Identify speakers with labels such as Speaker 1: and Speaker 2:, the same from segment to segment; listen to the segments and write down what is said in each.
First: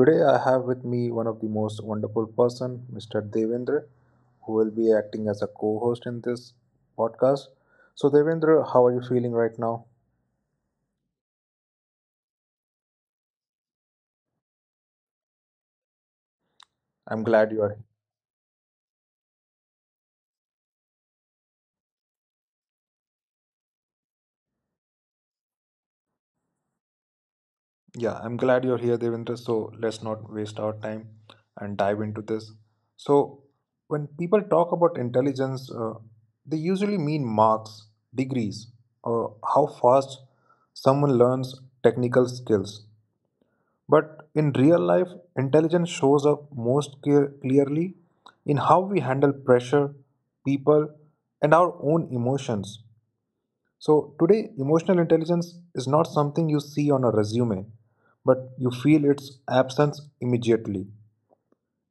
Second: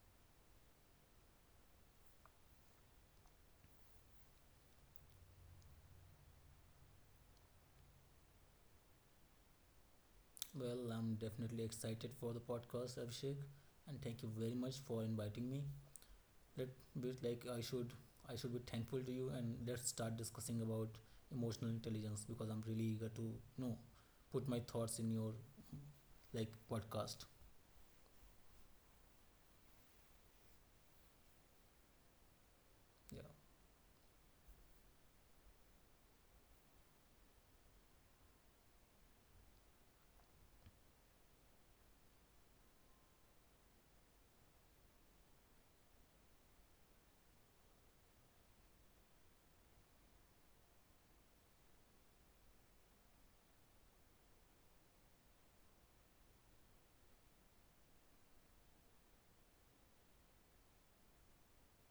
Speaker 1: today I have with me one of the most wonderful person, Mr. Devendra, who will be acting as a co-host in this podcast. So, Devendra, how are you feeling right now?
Speaker 2: Well, I'm definitely excited for the podcast, Abhishek, and thank you very much for inviting me. Let be
Speaker 1: I'm
Speaker 2: like
Speaker 1: glad you are.
Speaker 2: I should be thankful to you, and let's start discussing about emotional intelligence because I'm really eager to put my thoughts in your like podcast.
Speaker 1: Yeah, I'm glad you're here, Devendra. So let's not waste our time and dive into this.
Speaker 2: Yeah,
Speaker 1: So, when people talk about intelligence, they usually mean marks, degrees, or how fast someone learns technical skills. But in real life, intelligence shows up most clearly in how we handle pressure, people, and our own emotions. So, today, emotional intelligence is not something you see on a resume, but you feel its absence immediately.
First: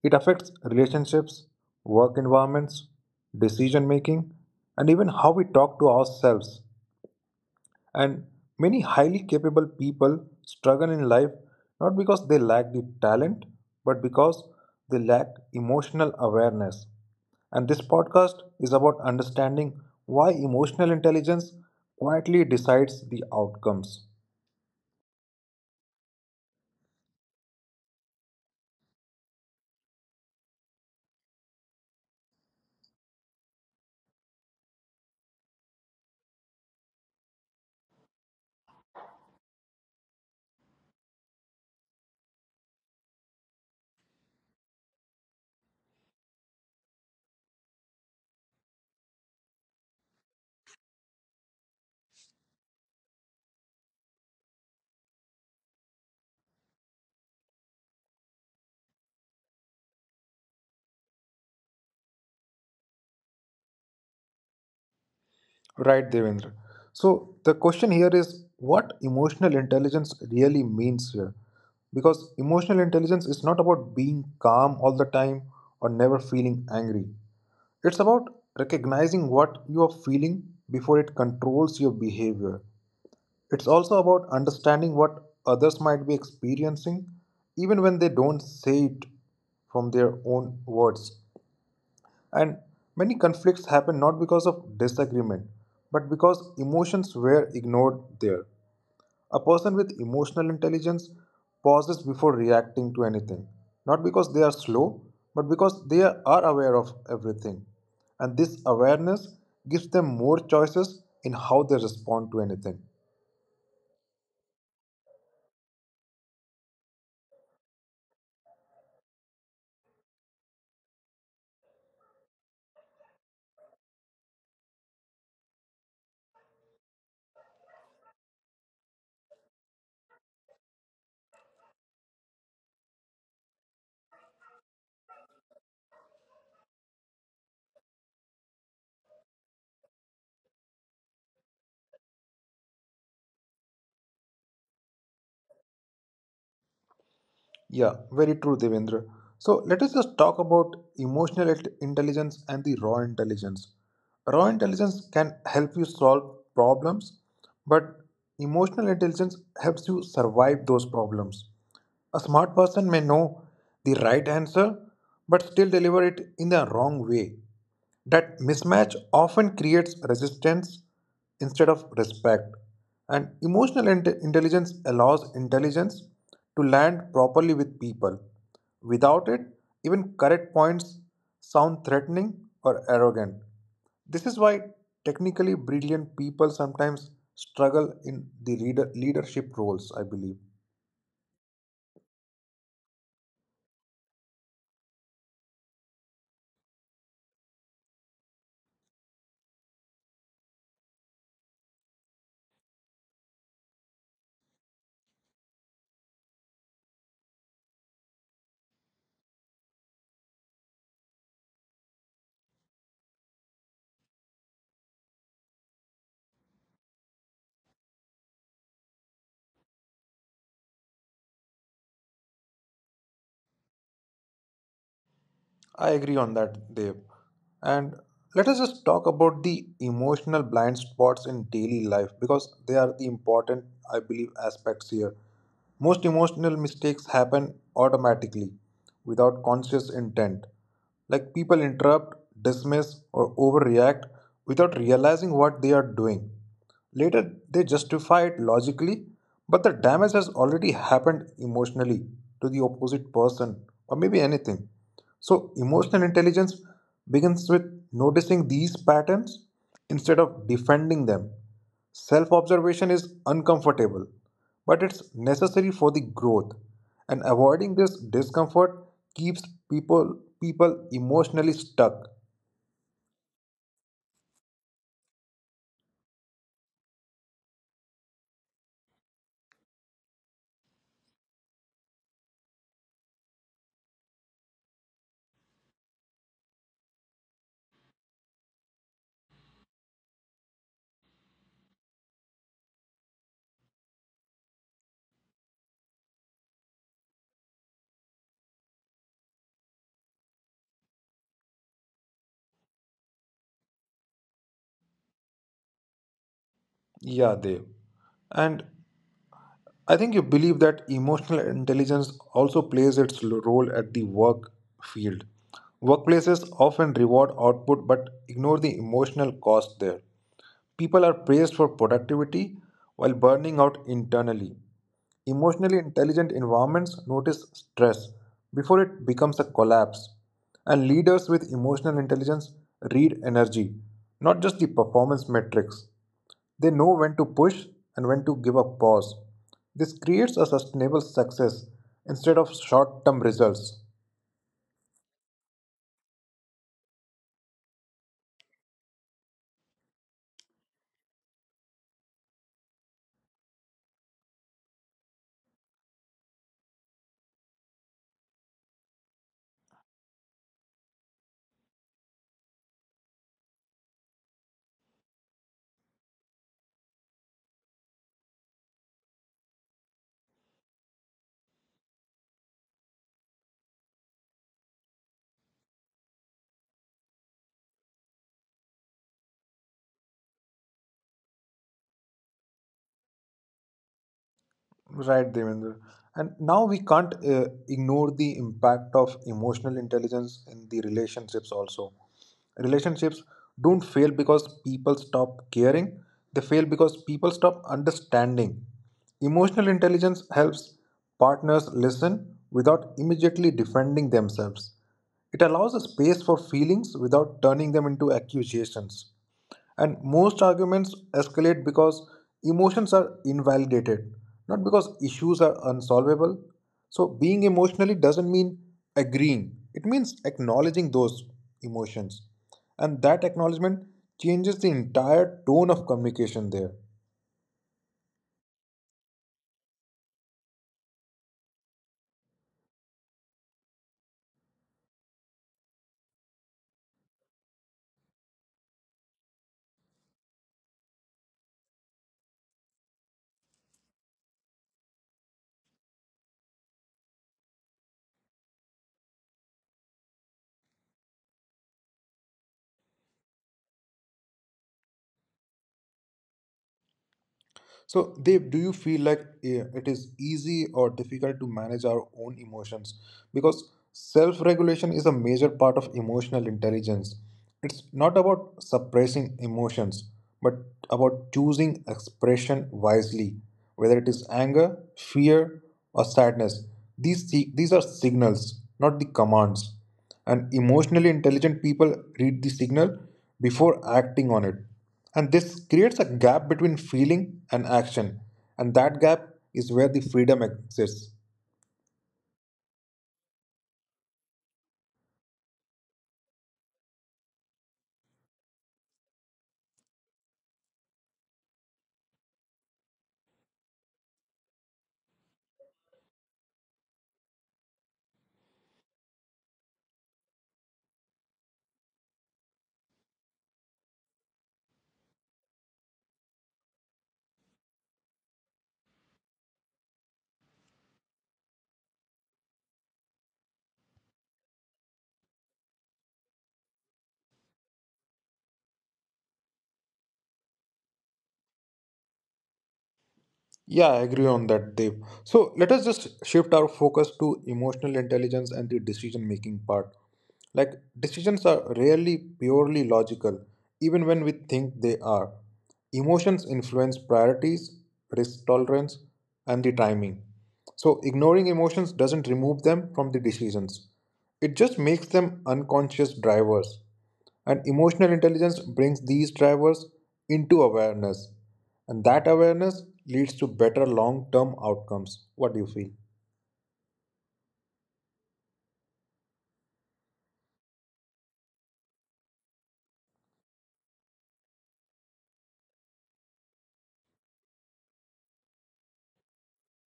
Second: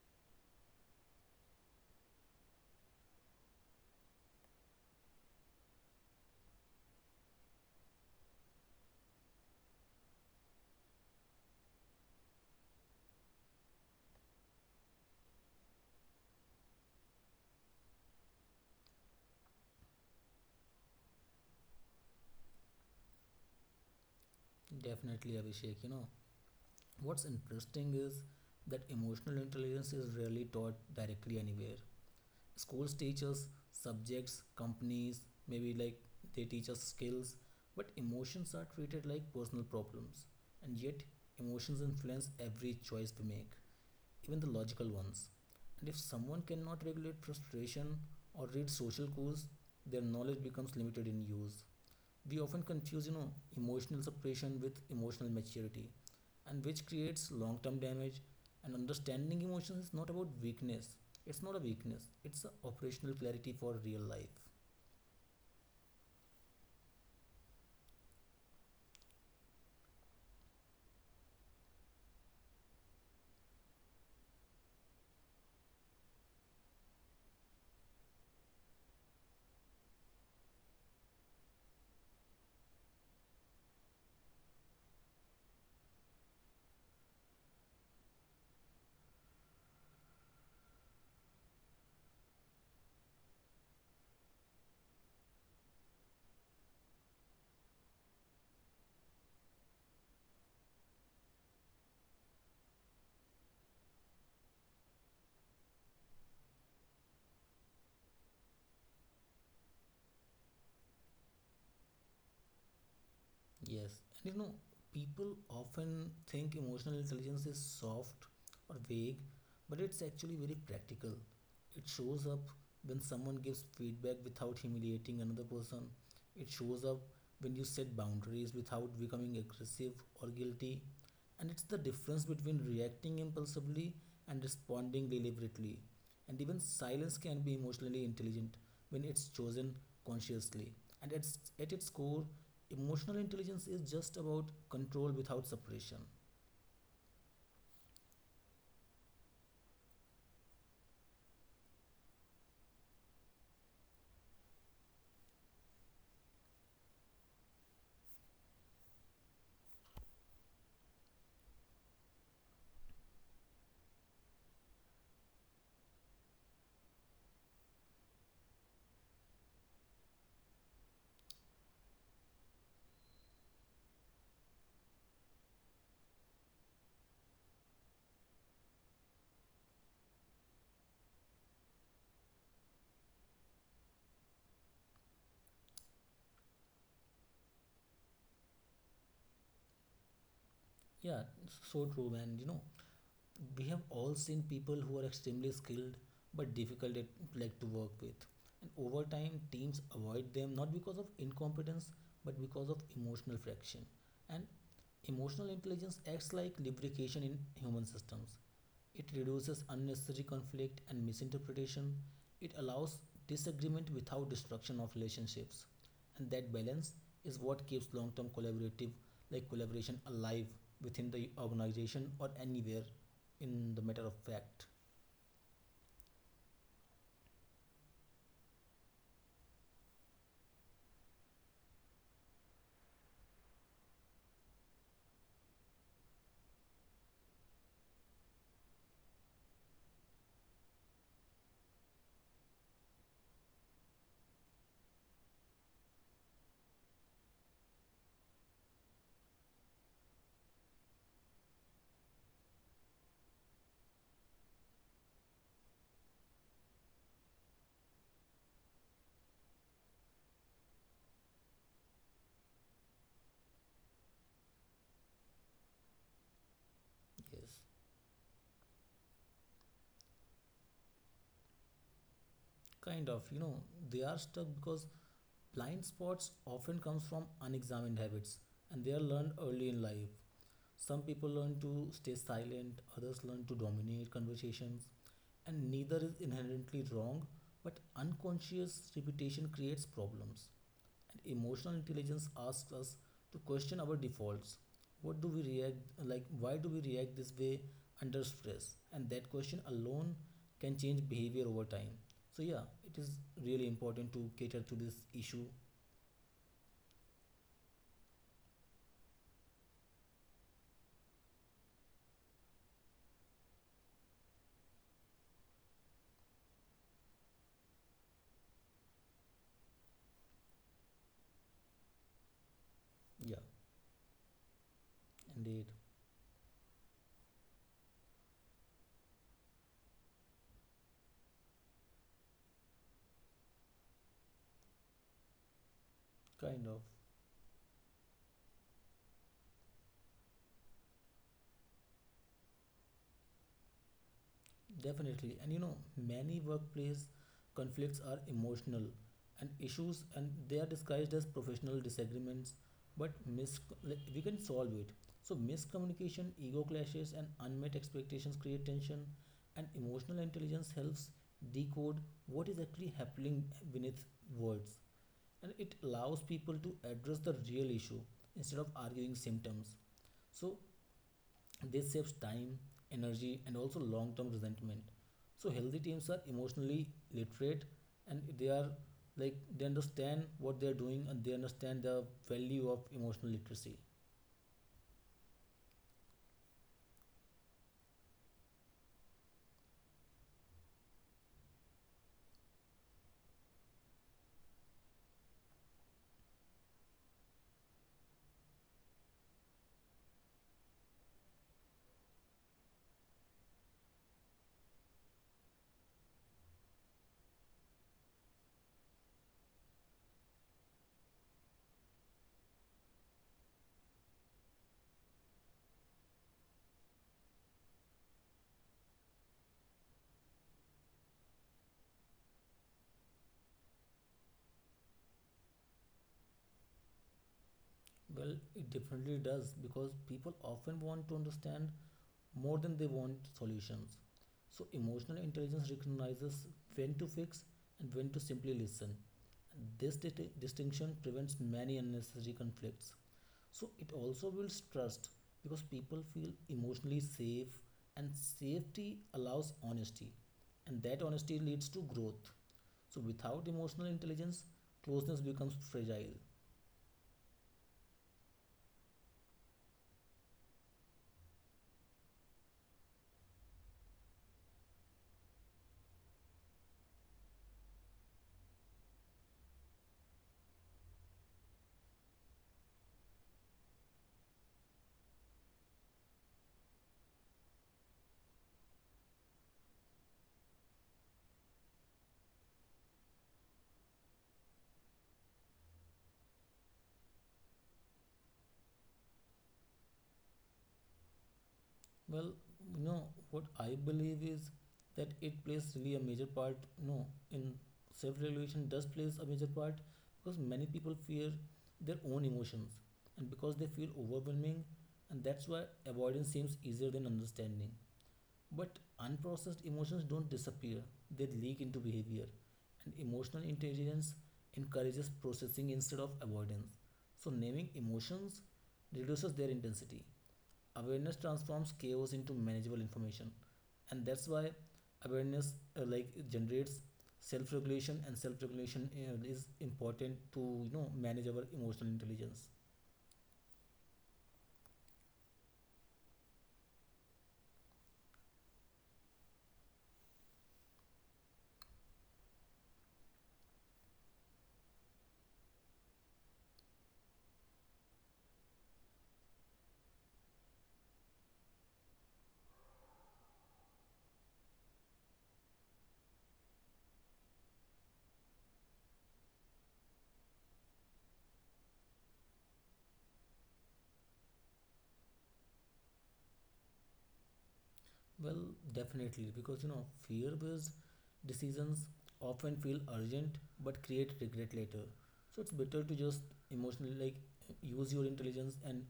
Speaker 1: It affects relationships, work environments, decision making, and even how we talk to ourselves. And many highly capable people struggle in life not because they lack the talent, but because they lack emotional awareness. And this podcast is about understanding why emotional intelligence quietly decides the outcomes.
Speaker 2: definitely, Abhishek. You know what's interesting is that emotional intelligence is rarely taught directly anywhere. Schools teach us subjects, companies, maybe like they teach us skills, but emotions are treated like personal problems. And yet, emotions influence every choice we make, even the logical ones. And if someone cannot regulate frustration or read social cues, their knowledge becomes limited in use. We often confuse emotional suppression with emotional maturity, and which creates long term damage. And understanding emotions is not about weakness. It's not a weakness, it's a operational clarity for real life.
Speaker 1: Right, Devendra. So, the question here is what emotional intelligence really means here? Because emotional intelligence is not about being calm all the time or never feeling angry. It's about recognizing what you are feeling before it controls your behavior. It's also about understanding what others might be experiencing, even when they don't say it from their own words. And many conflicts happen not because of disagreement, but because emotions were ignored there. A person with emotional intelligence pauses before reacting to anything, not because they are slow, but because they are aware of everything. And this awareness gives them more choices in how they respond to anything.
Speaker 2: Yes, and you know, people often think emotional intelligence is soft or vague, but it's actually very practical. It shows up when someone gives feedback without humiliating another person. It shows up when you set boundaries without becoming aggressive or guilty, and it's the difference between reacting impulsively and responding deliberately. And even silence can be emotionally intelligent when it's chosen consciously. And it's, at its core, emotional intelligence is just about control without suppression.
Speaker 1: Yeah, very true, Devendra. So let us just talk about emotional intelligence and the raw intelligence. Raw intelligence can help you solve problems, but emotional intelligence helps you survive those problems. A smart person may know the right answer but still deliver it in the wrong way. That mismatch often creates resistance instead of respect. And emotional intelligence allows intelligence to land properly with people. Without it, even correct points sound threatening or arrogant. This is why technically brilliant people sometimes struggle in the leadership roles, I believe.
Speaker 2: Yeah, so true, man. You know, we have all seen people who are extremely skilled but difficult at, like to work with. And over time teams avoid them, not because of incompetence but because of emotional friction. And emotional intelligence acts like lubrication in human systems. It reduces unnecessary conflict and misinterpretation. It allows disagreement without destruction of relationships. And that balance is what keeps long-term collaborative like collaboration alive within the organization or anywhere, in the matter of fact.
Speaker 1: I agree on that, Dev. And let us just talk about the emotional blind spots in daily life because they are the important, I believe, aspects here. Most emotional mistakes happen automatically without conscious intent. Like people interrupt, dismiss, or overreact without realizing what they are doing. Later, they justify it logically, but the damage has already happened emotionally to the opposite person or maybe anything. So, emotional intelligence begins with noticing these patterns instead of defending them. Self observation is uncomfortable, but it's necessary for the growth, and
Speaker 2: Yes.
Speaker 1: avoiding this discomfort keeps people emotionally stuck.
Speaker 2: Kind of, you know, they are stuck because blind spots often comes from unexamined habits, and they are learned early in life. Some people learn to stay silent, others learn to dominate conversations, and neither is inherently wrong, but unconscious repetition creates problems. And emotional intelligence asks us to question our defaults. What do we react like? Why do we react this way under stress? And that question alone can change behavior over time. So yeah, it is really important to cater to this issue.
Speaker 1: Yeah, Dev. And I think you believe that emotional intelligence also plays its role at the work field. Workplaces often reward output but ignore the emotional cost there. People are praised for productivity while
Speaker 2: Yeah,
Speaker 1: burning out internally.
Speaker 2: and it
Speaker 1: Emotionally intelligent environments notice stress before it becomes a collapse. And leaders with emotional intelligence read energy, not just the performance metrics.
Speaker 2: kind
Speaker 1: They
Speaker 2: of.
Speaker 1: know when to push and when to give a pause. This creates a sustainable success instead of short term results.
Speaker 2: Definitely. And you know, many workplace conflicts are emotional and issues, and they are disguised as professional disagreements, but we can solve it. So, miscommunication, ego clashes, and unmet expectations create tension, and emotional intelligence helps decode what is actually happening beneath words. And it allows people to address the real issue instead of arguing symptoms. So, this saves time, energy, and also long term resentment. So, healthy teams are emotionally literate, and they are like they understand what they are doing and they understand the value of emotional literacy.
Speaker 1: Right, Devendra. And now we can't ignore the impact of emotional intelligence in the relationships also. Relationships don't fail because people stop caring, they fail because people stop understanding. Emotional intelligence helps partners listen without immediately defending themselves. It allows a space for feelings without turning them into accusations. And most arguments escalate because emotions are invalidated, not because issues are unsolvable. So, being emotionally doesn't mean agreeing, it means acknowledging those emotions. And that acknowledgement changes the entire tone of communication there.
Speaker 2: Well, it definitely does because people often want to understand more than they want solutions. So, emotional intelligence recognizes when to fix and when to simply listen. This distinction prevents many unnecessary conflicts. So it also builds trust because people feel emotionally safe, and safety allows honesty, and that honesty leads to growth. So without emotional intelligence, closeness becomes fragile.
Speaker 1: So, Dev, do you feel like it is easy or difficult to manage our own emotions? Because self regulation is a major part of emotional intelligence. It's not about suppressing emotions, but about choosing expression wisely, whether it is anger, fear, or sadness. These are signals, not the commands. And emotionally intelligent people read the signal before acting on it. And this creates a gap between feeling and action. And that gap is where the freedom exists.
Speaker 2: Well, you know what I believe is that it plays really a major part, you know, in self-regulation. Does plays a major part because many people fear their own emotions and because they feel overwhelming, and that's why avoidance seems easier than understanding. But unprocessed emotions don't disappear, they leak into behavior. And emotional intelligence encourages processing instead of avoidance. So, naming emotions reduces their intensity. Awareness transforms chaos into manageable information. And that's why awareness it generates self regulation, and self regulation is important to manage our emotional intelligence.
Speaker 1: Yeah, I agree on that, Dave. So let us just shift our focus to emotional intelligence and the decision making part. Like, decisions are rarely purely logical, even when we think they are. Emotions influence priorities, risk tolerance, and the timing. So, ignoring emotions doesn't remove them from the decisions, it just makes them unconscious drivers. And emotional intelligence brings these drivers into awareness. And that awareness leads to better long term outcomes. What do you feel?
Speaker 2: Well, definitely, because you know, fear based decisions often feel urgent but create regret later. So it's better to just emotionally like use your intelligence, and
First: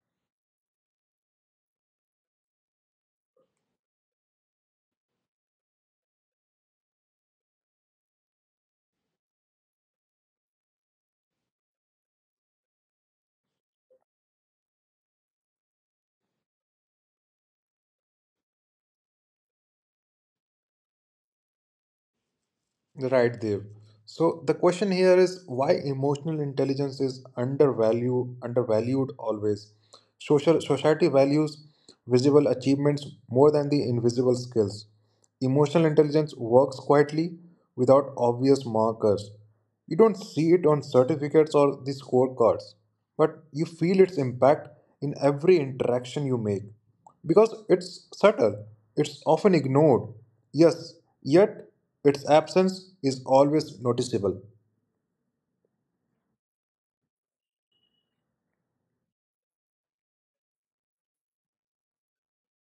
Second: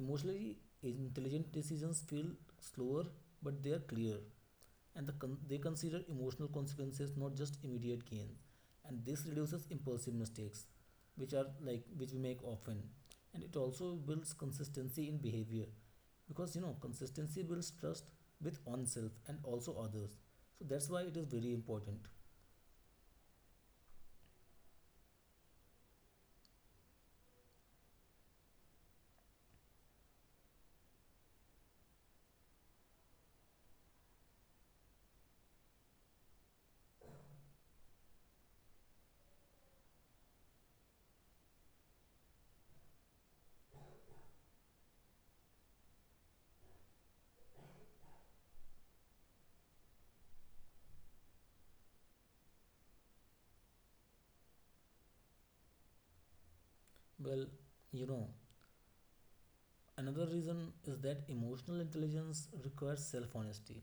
Speaker 2: emotionally intelligent decisions feel slower but they are clear, and they consider emotional consequences, not just immediate gain. And this reduces impulsive mistakes, which are like which we make often. And it also builds consistency in behavior because you know consistency builds trust with oneself and also others. So that's why it is very important.
Speaker 1: Right, Dev. So the question here is why emotional intelligence is undervalued always. Social society values visible achievements more than the invisible skills. Emotional intelligence works quietly without obvious markers. You don't see it on certificates or the scorecards, but you feel its impact in every interaction you make because it's subtle, it's often ignored. Yes, yet its absence is always noticeable.
Speaker 2: Well, you know, another reason is that emotional intelligence requires self honesty,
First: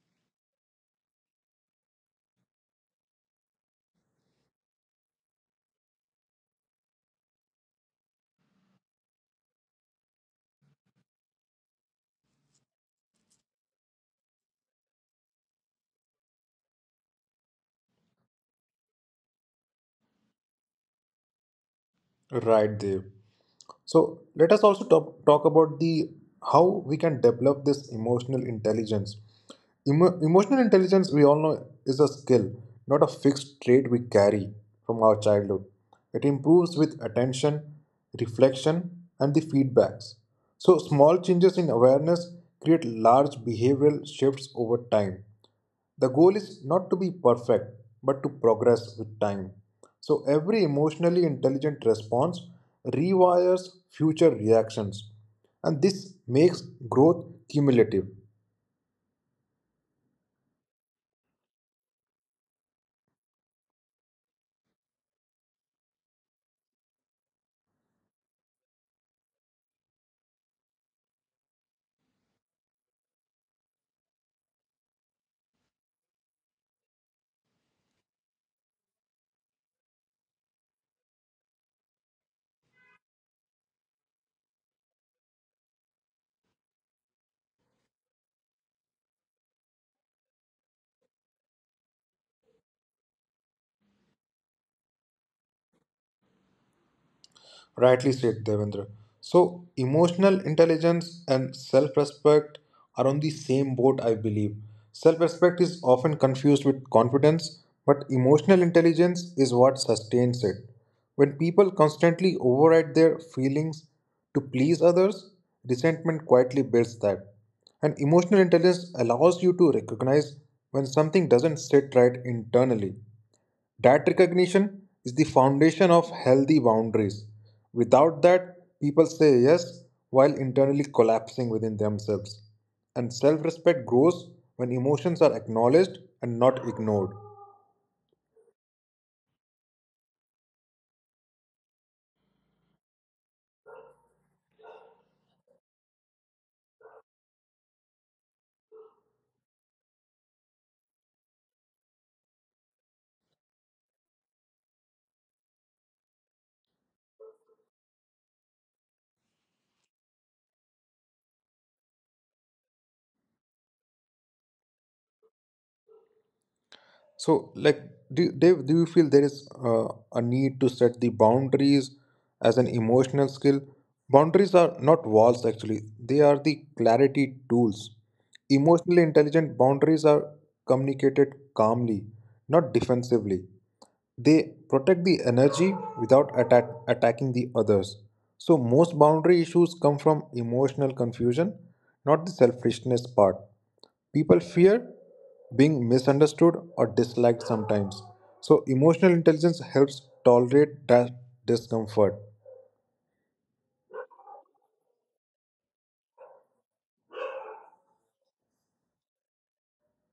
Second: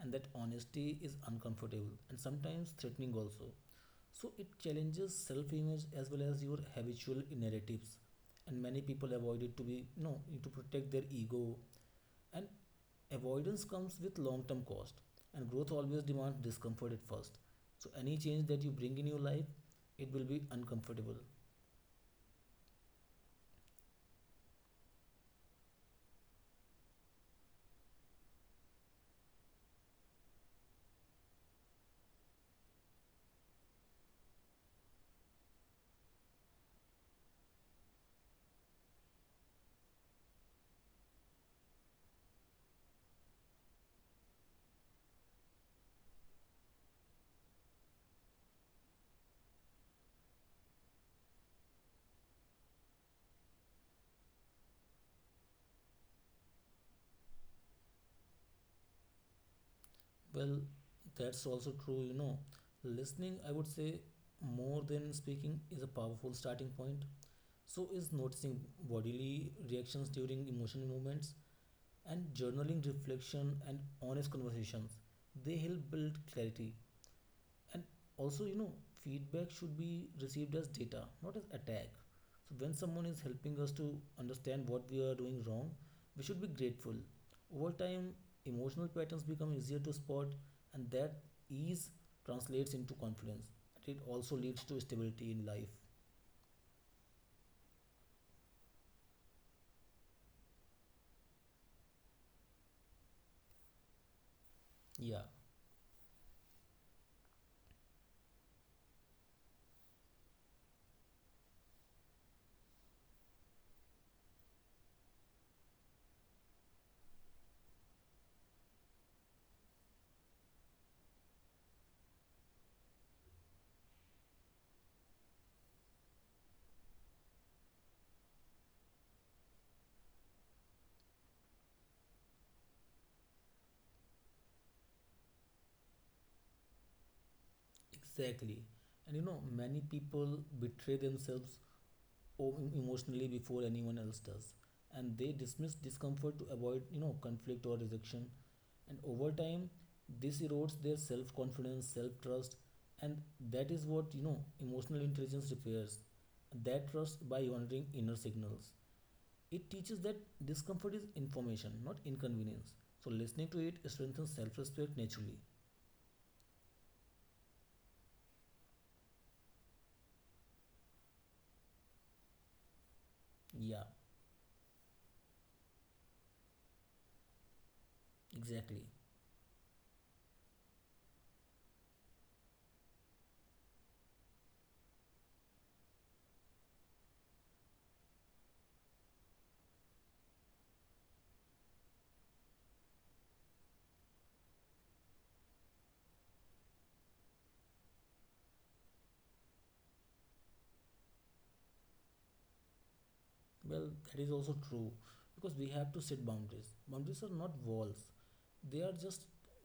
Speaker 2: and that honesty is uncomfortable and sometimes threatening also. So it challenges self image as well as your habitual narratives, and many people avoid it to be, you know, to protect their ego. And avoidance comes with long term cost, and growth always demands discomfort at first. So, any change that you bring in your life, it will be uncomfortable.
Speaker 1: Right, Dev. So let us also talk about the how we can develop this emotional intelligence. Emotional intelligence, we all know, is a skill, not a fixed trait we carry from our childhood. It improves with attention, reflection, and the feedbacks. So, small changes in awareness create large behavioral shifts over time. The goal is not to be perfect, but to progress with time. So, every emotionally intelligent response rewires future reactions, and this makes growth cumulative.
Speaker 2: Well, that's also true, you know. Listening, I would say, more than speaking is a powerful starting point. So, is noticing bodily reactions during emotional movements and journaling reflection and honest conversations. They help build clarity. And also, you know, feedback should be received as data, not as attack. So when someone is helping us to understand what we are doing wrong, we should be grateful. Over time, emotional patterns become easier to spot, and that ease translates into confidence, and it also leads to stability in life.
Speaker 1: Rightly said, Devendra. So, emotional intelligence and self respect are on the same boat, I believe.
Speaker 2: Yeah,
Speaker 1: Self respect is often confused with confidence, but emotional intelligence is what sustains it. When people constantly override their feelings to please others, resentment quietly builds that. And emotional intelligence allows you to recognize when something doesn't sit right internally. That recognition is the foundation of healthy boundaries. Without that, people say yes while internally collapsing within themselves. And self respect grows when emotions are acknowledged and not ignored.
Speaker 2: exactly. And you know, many people betray themselves emotionally before anyone else does, and they dismiss discomfort to avoid, you know, conflict or rejection. And over time, this erodes their self confidence, self trust, and that is what, you know, emotional intelligence repairs. That trust by honoring inner signals, it teaches that discomfort is information, not inconvenience. So listening to it strengthens self respect naturally.
Speaker 1: So, like, Dave, do you feel there is a need to set the boundaries as an emotional skill?
Speaker 2: Yeah,
Speaker 1: Boundaries are not walls, actually, they are the clarity tools.
Speaker 2: exactly.
Speaker 1: Emotionally intelligent boundaries are communicated calmly, not defensively. They protect the energy without attacking the others. So, most boundary issues come from emotional confusion, not the selfishness part. People fear being misunderstood or disliked sometimes. So, emotional intelligence helps tolerate that discomfort.
Speaker 2: Well, that is also true because we have to set boundaries. Boundaries are not walls, they are just,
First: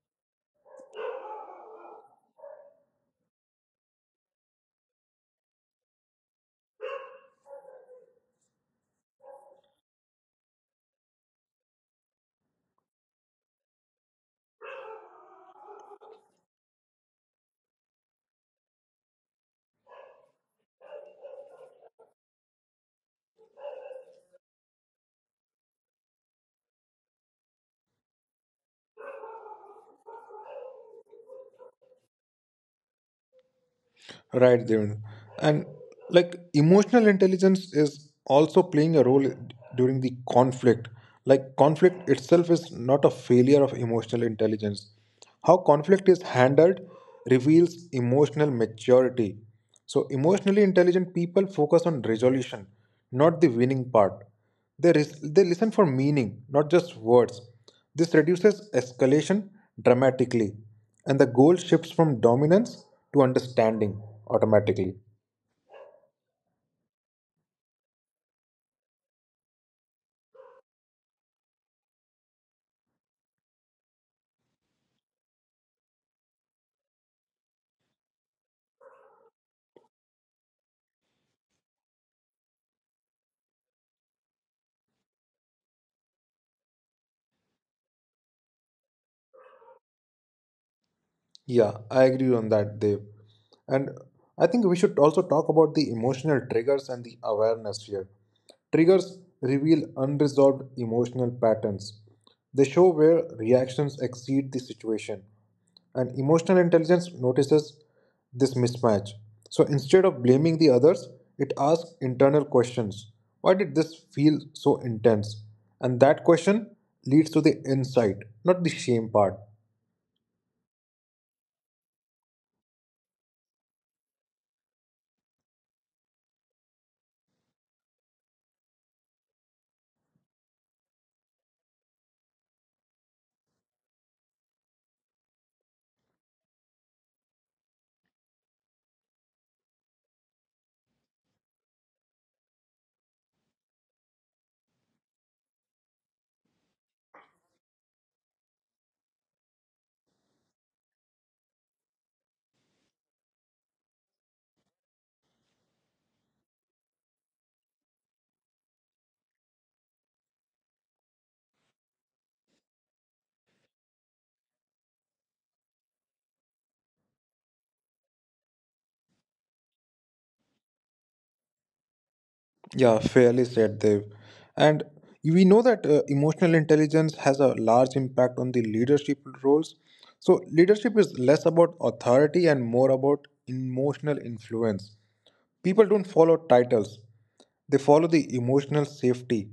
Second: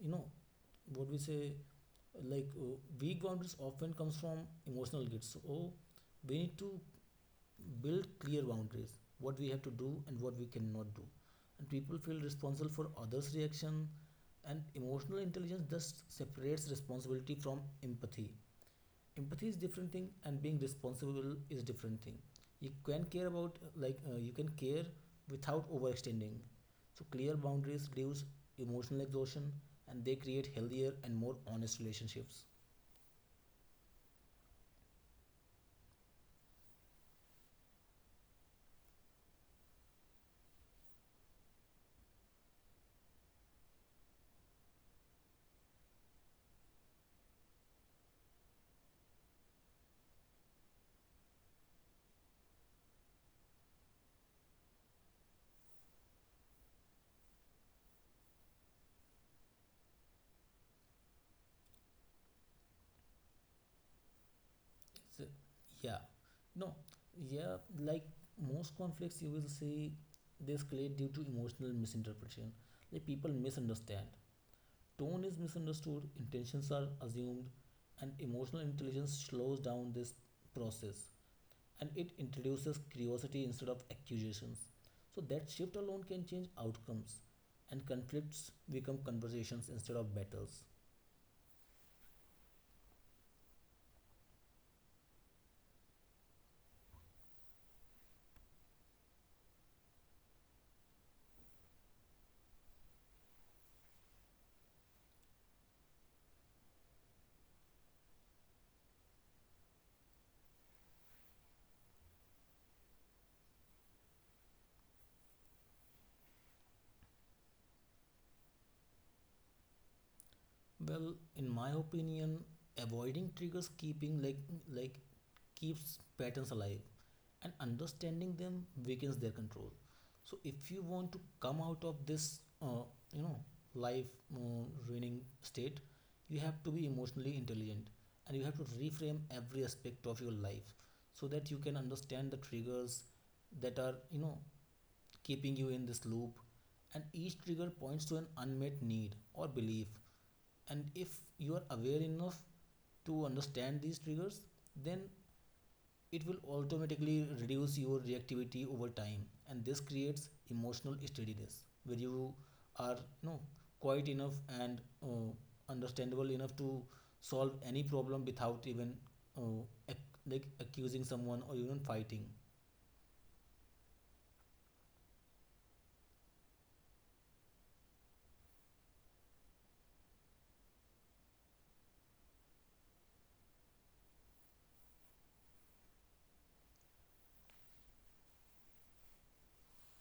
Speaker 2: you know, what we say. Like weak boundaries often comes from emotional gates. So we need to build clear boundaries. What we have to do and what we cannot do, and people feel responsible for others' reaction. And emotional intelligence just separates responsibility from empathy. Empathy is different thing and being responsible is different thing. You can care about like you can care without overextending. So clear boundaries reduce emotional exhaustion, and they create healthier and more honest relationships.
Speaker 1: Right, Devin. And like emotional intelligence is also playing a role during the conflict. Like conflict itself is not a failure of emotional intelligence. How conflict is handled reveals emotional maturity. So emotionally intelligent people focus on resolution, not the winning part. They listen for meaning, not just words. This reduces escalation dramatically, and the goal shifts from dominance to understanding
Speaker 2: So,
Speaker 1: automatically.
Speaker 2: yeah, no, yeah, like most conflicts you will see, they escalate due to emotional misinterpretation. Like people misunderstand, tone is misunderstood, intentions are assumed, and emotional intelligence slows down this process. And it introduces curiosity instead of accusations. So that shift alone can change outcomes, and conflicts become conversations instead of battles.
Speaker 1: Yeah, I agree on that, Dev. And I think we should also talk about the emotional triggers and the awareness here. Triggers reveal unresolved emotional patterns. They show where reactions exceed the situation. And emotional intelligence notices this mismatch. So instead of blaming the others, it asks internal questions. Why did this feel so intense? And that question leads to the insight, not the shame part.
Speaker 2: Well, in my opinion, avoiding triggers keeping like keeps patterns alive, and understanding them weakens their control. So if you want to come out of this you know life uh, ruining state, you have to be emotionally intelligent, and you have to reframe every aspect of your life so that you can understand the triggers that are, you know, keeping you in this loop. And each trigger points to an unmet need or belief. And if you are aware enough to understand these triggers, then it will automatically reduce your reactivity over time, and this creates emotional steadiness where you are, you know, quite enough and understandable enough to solve any problem without even uh, ac- accusing someone or even fighting.
Speaker 1: Yeah, fairly said, Dev. And we know that emotional intelligence has a large impact on the leadership roles. So, leadership is less about authority and more about emotional influence. People don't follow titles, they follow the emotional safety.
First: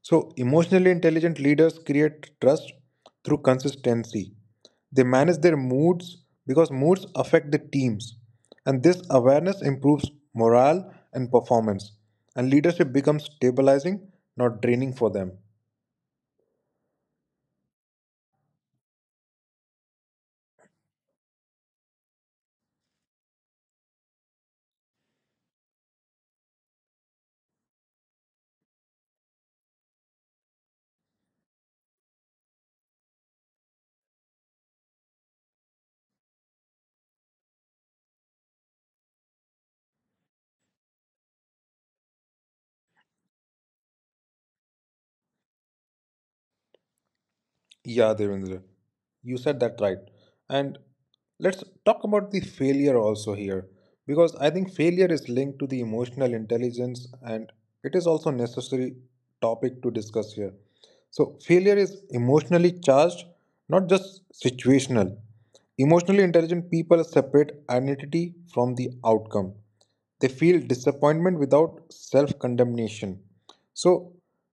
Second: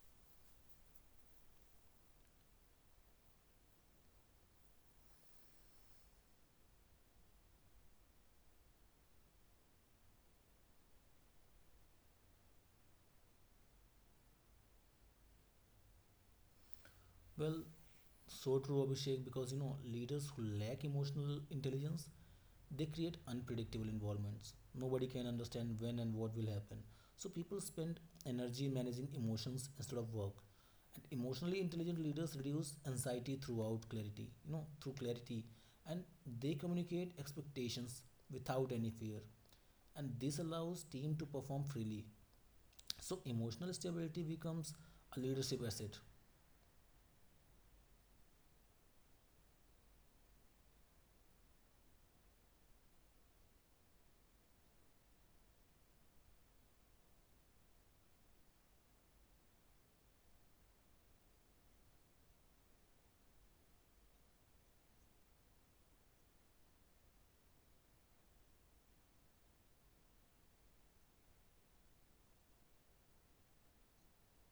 Speaker 1: So, emotionally intelligent leaders create trust through consistency. They manage their moods because moods affect the teams. And this awareness improves morale and performance. And leadership becomes stabilizing, not draining for them.
Speaker 2: Well, so true, Abhishek, because you know leaders who lack emotional intelligence, they create unpredictable involvements. Nobody can understand when and what will happen. So people spend energy managing emotions instead of work. And emotionally intelligent leaders reduce anxiety throughout clarity, you know, through clarity. And they communicate expectations without any fear. And this allows team to perform freely. So emotional stability becomes a leadership asset.
Speaker 1: Yeah, Devendra, you said that right. And let's talk about the failure also here, because I think failure is linked to the emotional intelligence and it is also necessary topic to discuss here. So failure is emotionally charged, not just situational. Emotionally intelligent people separate identity from the outcome. They feel disappointment without self condemnation. So,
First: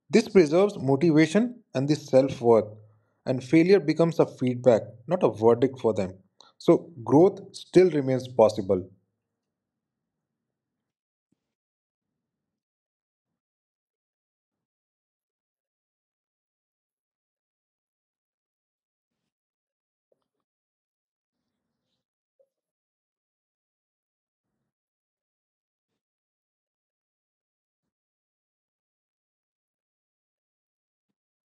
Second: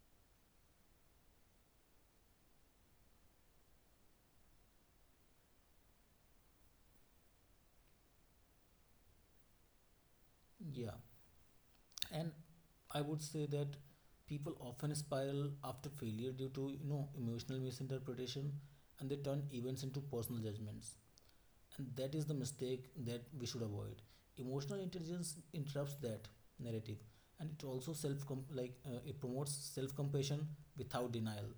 Speaker 1: this preserves motivation and the self worth, and failure becomes a feedback, not a verdict for them. So, growth still remains possible.
Speaker 2: Yeah. And I would say that people often spiral after failure due to, you know, emotional misinterpretation, and they turn events into personal judgments, and that is the mistake that we should avoid. Emotional intelligence interrupts that narrative, and it also self com- like it promotes self compassion without denial.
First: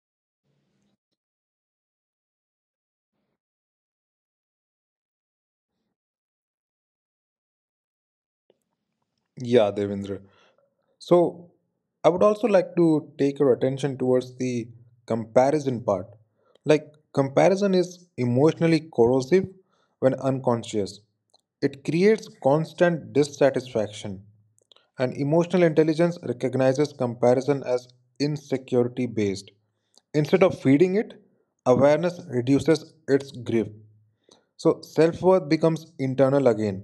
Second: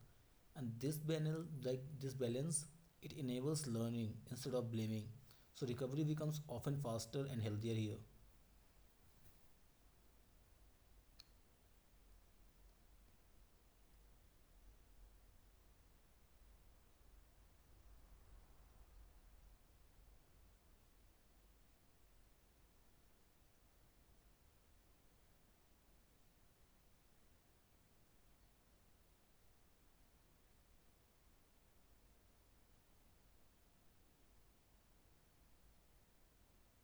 Speaker 2: And this banal like this balance, it enables learning instead of blaming. So recovery becomes often faster and healthier here.
Speaker 1: Yeah, Devendra. So, I would also like to take your attention towards the comparison part. Like, comparison is emotionally corrosive when unconscious, it creates constant dissatisfaction. And emotional intelligence recognizes comparison as insecurity based. Instead of feeding it, awareness reduces its grip. So self worth becomes internal again,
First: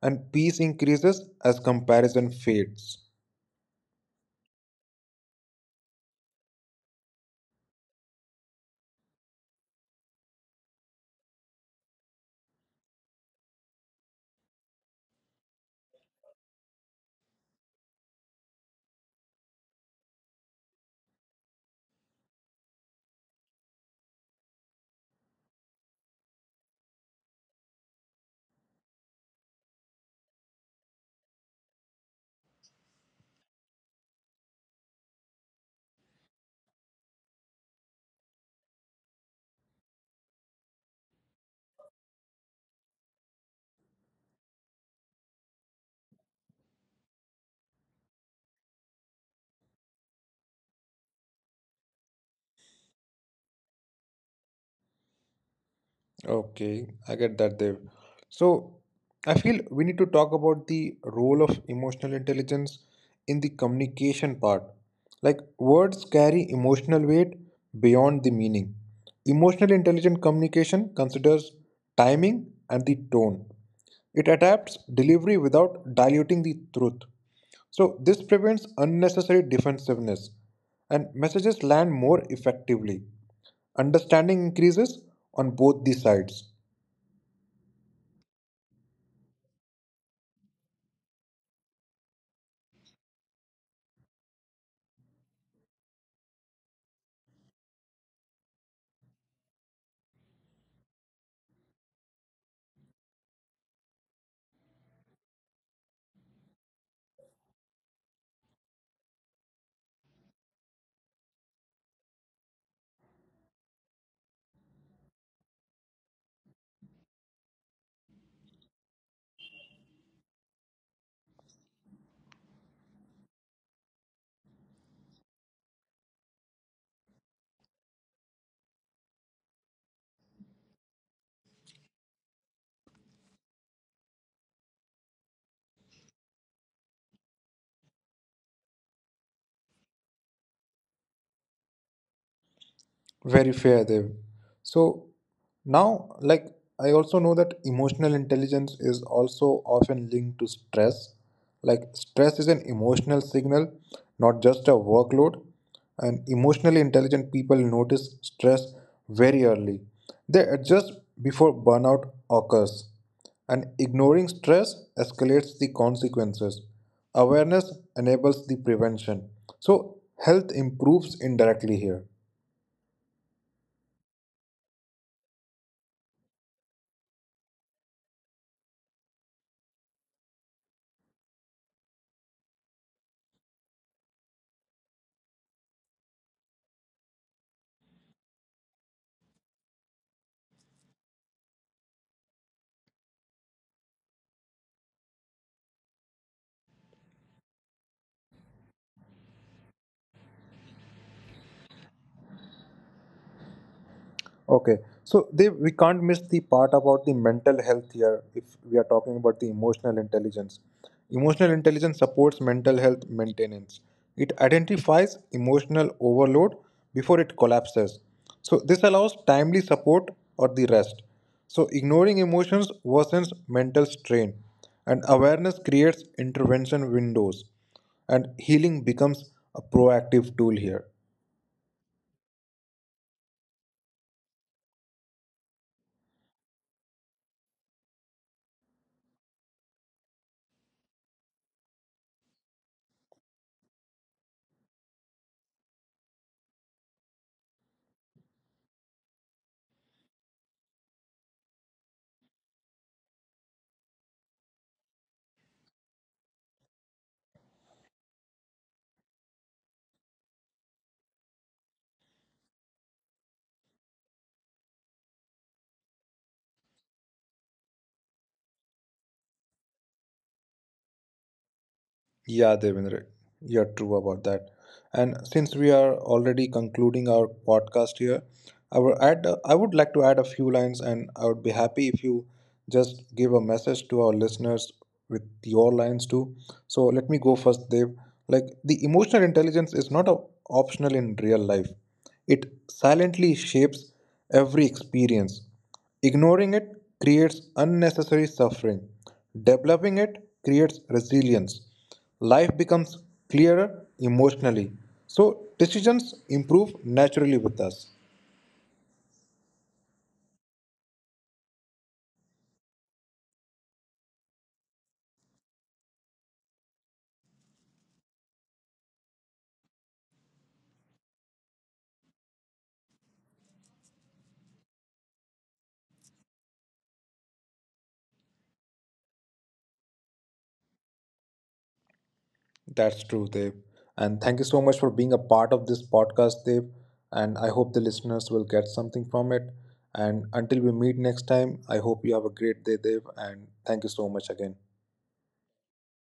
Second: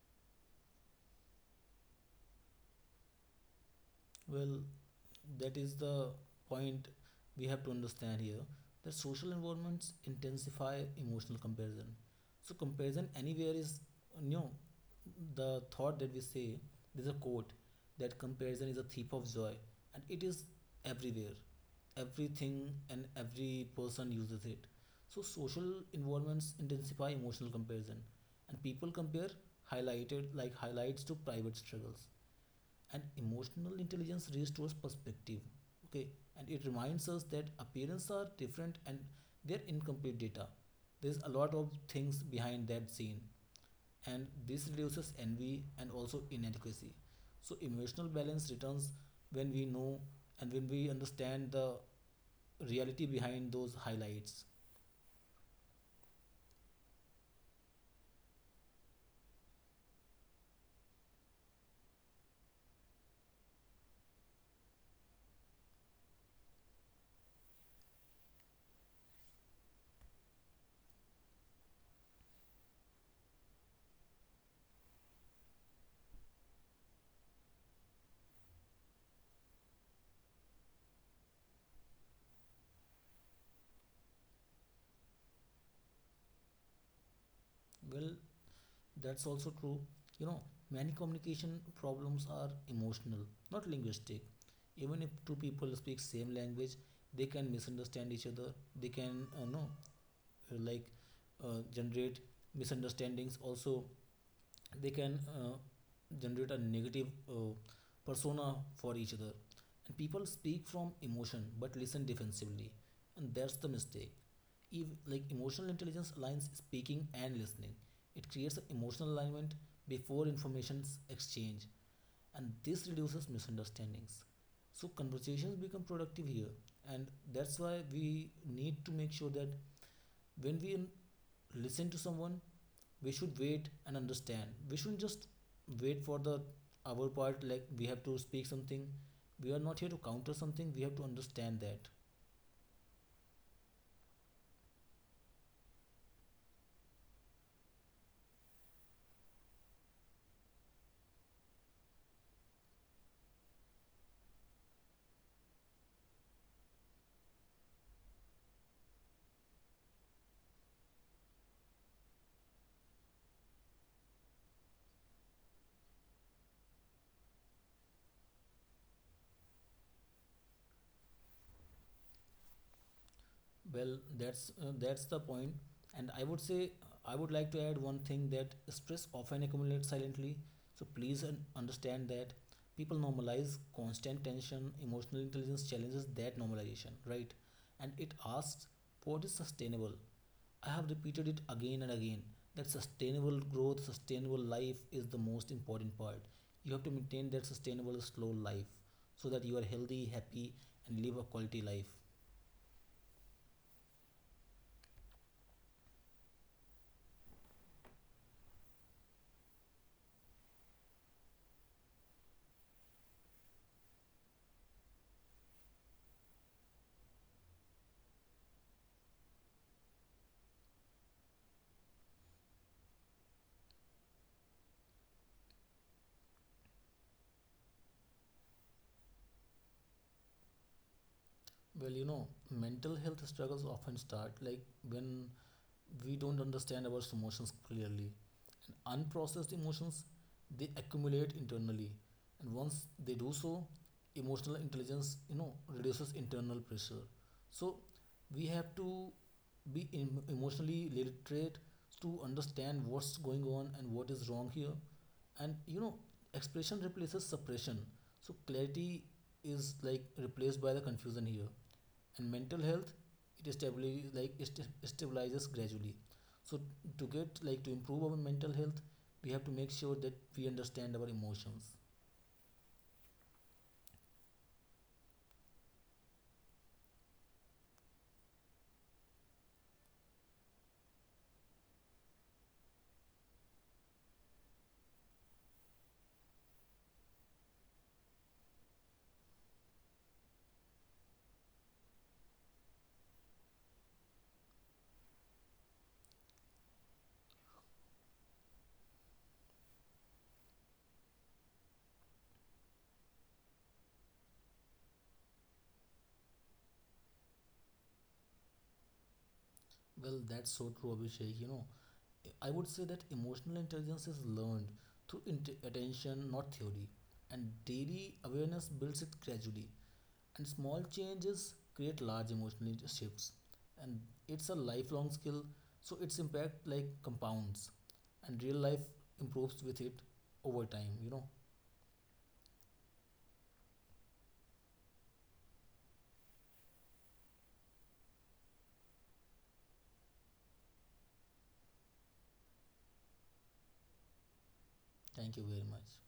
Speaker 1: and peace increases as comparison fades.
Speaker 2: Well, that is the point we have to understand here, that social environments intensify emotional comparison. So comparison anywhere is, you know, the thought that we say. There's a quote that comparison is a thief of joy, and it is everywhere, everything, and every person uses it. So social environments intensify emotional comparison, and people compare highlighted like highlights to private struggles, and emotional intelligence restores perspective. Okay. And it reminds us that appearances are different and they're incomplete data. There's a lot of things behind that scene. And this reduces envy and also inadequacy. So emotional balance returns when we know and when we understand the reality behind those highlights.
Speaker 1: Okay, I get that, Dev. So, I feel we need to talk about the role of emotional intelligence in the communication part. Like, words carry emotional weight beyond the meaning. Emotional intelligent communication considers timing and the tone. It adapts delivery without diluting the truth. So, this prevents unnecessary defensiveness and messages land more effectively. Understanding increases on both the sides.
Speaker 2: Well, that's also true. You know, many communication problems are emotional, not linguistic. Even if two people speak same language, they can misunderstand each other. They can, no, like generate misunderstandings. Also, they can generate a negative persona for each other. And people speak from emotion but listen defensively, and that's the mistake. If like emotional intelligence aligns speaking and listening, it creates emotional alignment before information's exchange, and this reduces misunderstandings. So conversations become productive here. And that's why we need to make sure that when we listen to someone, we should wait and understand. We shouldn't just wait for the our part, like we have to speak something. We are not here to counter something, we have to understand that.
Speaker 1: Very fair, Dev. So now, like, I also know that emotional intelligence is also often linked to stress. Like, stress is an emotional signal, not just a workload. And emotionally intelligent people notice stress very early. They adjust before burnout occurs. And ignoring stress escalates the consequences. Awareness enables the prevention. So, health improves indirectly here.
Speaker 2: Well, that's the point, and I would like to add one thing, that stress often accumulates silently. So please understand that people normalize constant tension. Emotional intelligence challenges that normalization, right? And it asks what is sustainable. I have repeated it again and again that sustainable growth, sustainable life is the most important part. You have to maintain that sustainable slow life so that you are healthy, happy, and live a quality life.
Speaker 1: Okay. So they we can't miss the part about the mental health here if we are talking about the emotional intelligence. Emotional intelligence supports mental health maintenance. It identifies emotional overload before it collapses. So this allows timely support or the rest. So ignoring emotions worsens mental strain and awareness creates intervention windows and healing becomes a proactive tool here.
Speaker 2: Well, you know, mental health struggles often start like when we don't understand our emotions clearly. And unprocessed emotions, they accumulate internally. And once they do so, emotional intelligence, you know, reduces internal pressure. So we have to be emotionally literate to understand what's going on and what is wrong here. And you know, expression replaces suppression. So clarity is like replaced by the confusion here, and mental health, it stabilizes gradually. So to get like to improve our mental health, we have to make sure that we understand our emotions.
Speaker 1: Yeah, Devendra, you're true about that. And since we are already concluding our podcast here, I would like to add a few lines, and I would be happy if you just give a message to our listeners with your lines too. So let me go first, Dev. Like the emotional intelligence is not a optional in real life. It silently shapes every experience. Ignoring it creates unnecessary suffering. Developing it creates resilience. Life becomes clearer emotionally. So decisions improve naturally with us.
Speaker 2: Well, that's so true, Abhishek. You know, I would say that emotional intelligence is learned through attention, not theory, and daily awareness builds it gradually. And small changes create large emotional shifts. And it's a lifelong skill, so its impact like compounds. And real life improves with it over time, you know.
Speaker 1: That's true, Dev. And thank you so much for being a part of this podcast, Dev. And I hope the listeners will get something from it. And until we meet next time, I hope you have a great day, Dev. And thank you so much again.
Speaker 2: Thank you very much.